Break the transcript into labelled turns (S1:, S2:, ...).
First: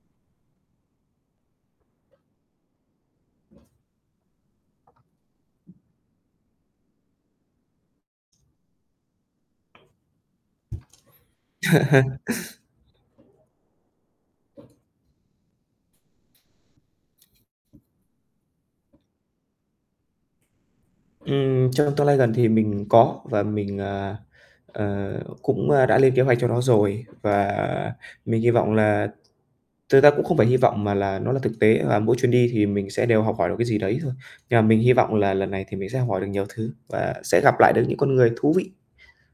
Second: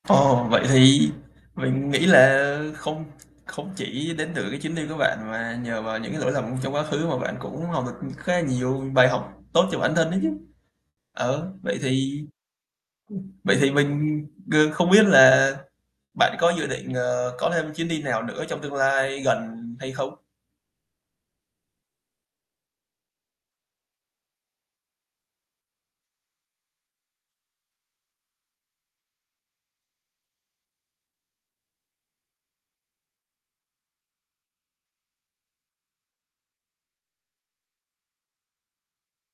S1: Ồ, vậy thì mình nghĩ là không không chỉ đến từ cái chuyến đi của bạn mà nhờ vào những cái lỗi lầm trong quá khứ mà bạn cũng học được khá là nhiều bài học tốt cho bản thân ấy chứ. Ờ, vậy thì ừm, vậy thì mình g không biết là bạn có dự định, ờ, có thêm chuyến đi nào nữa trong tương lai gần hay không?
S2: Ừm, trong tương lai gần thì mình có và mình, ờ, ờ, cũng, a, đã lên kế hoạch cho nó rồi và mình hy vọng là thật ra cũng không phải hy vọng mà là nó là thực tế và mỗi chuyến đi thì mình sẽ đều học hỏi được cái gì đấy thôi. Nhưng mà mình hy vọng là lần này thì mình sẽ học hỏi được nhiều thứ và sẽ gặp lại được những con người thú vị.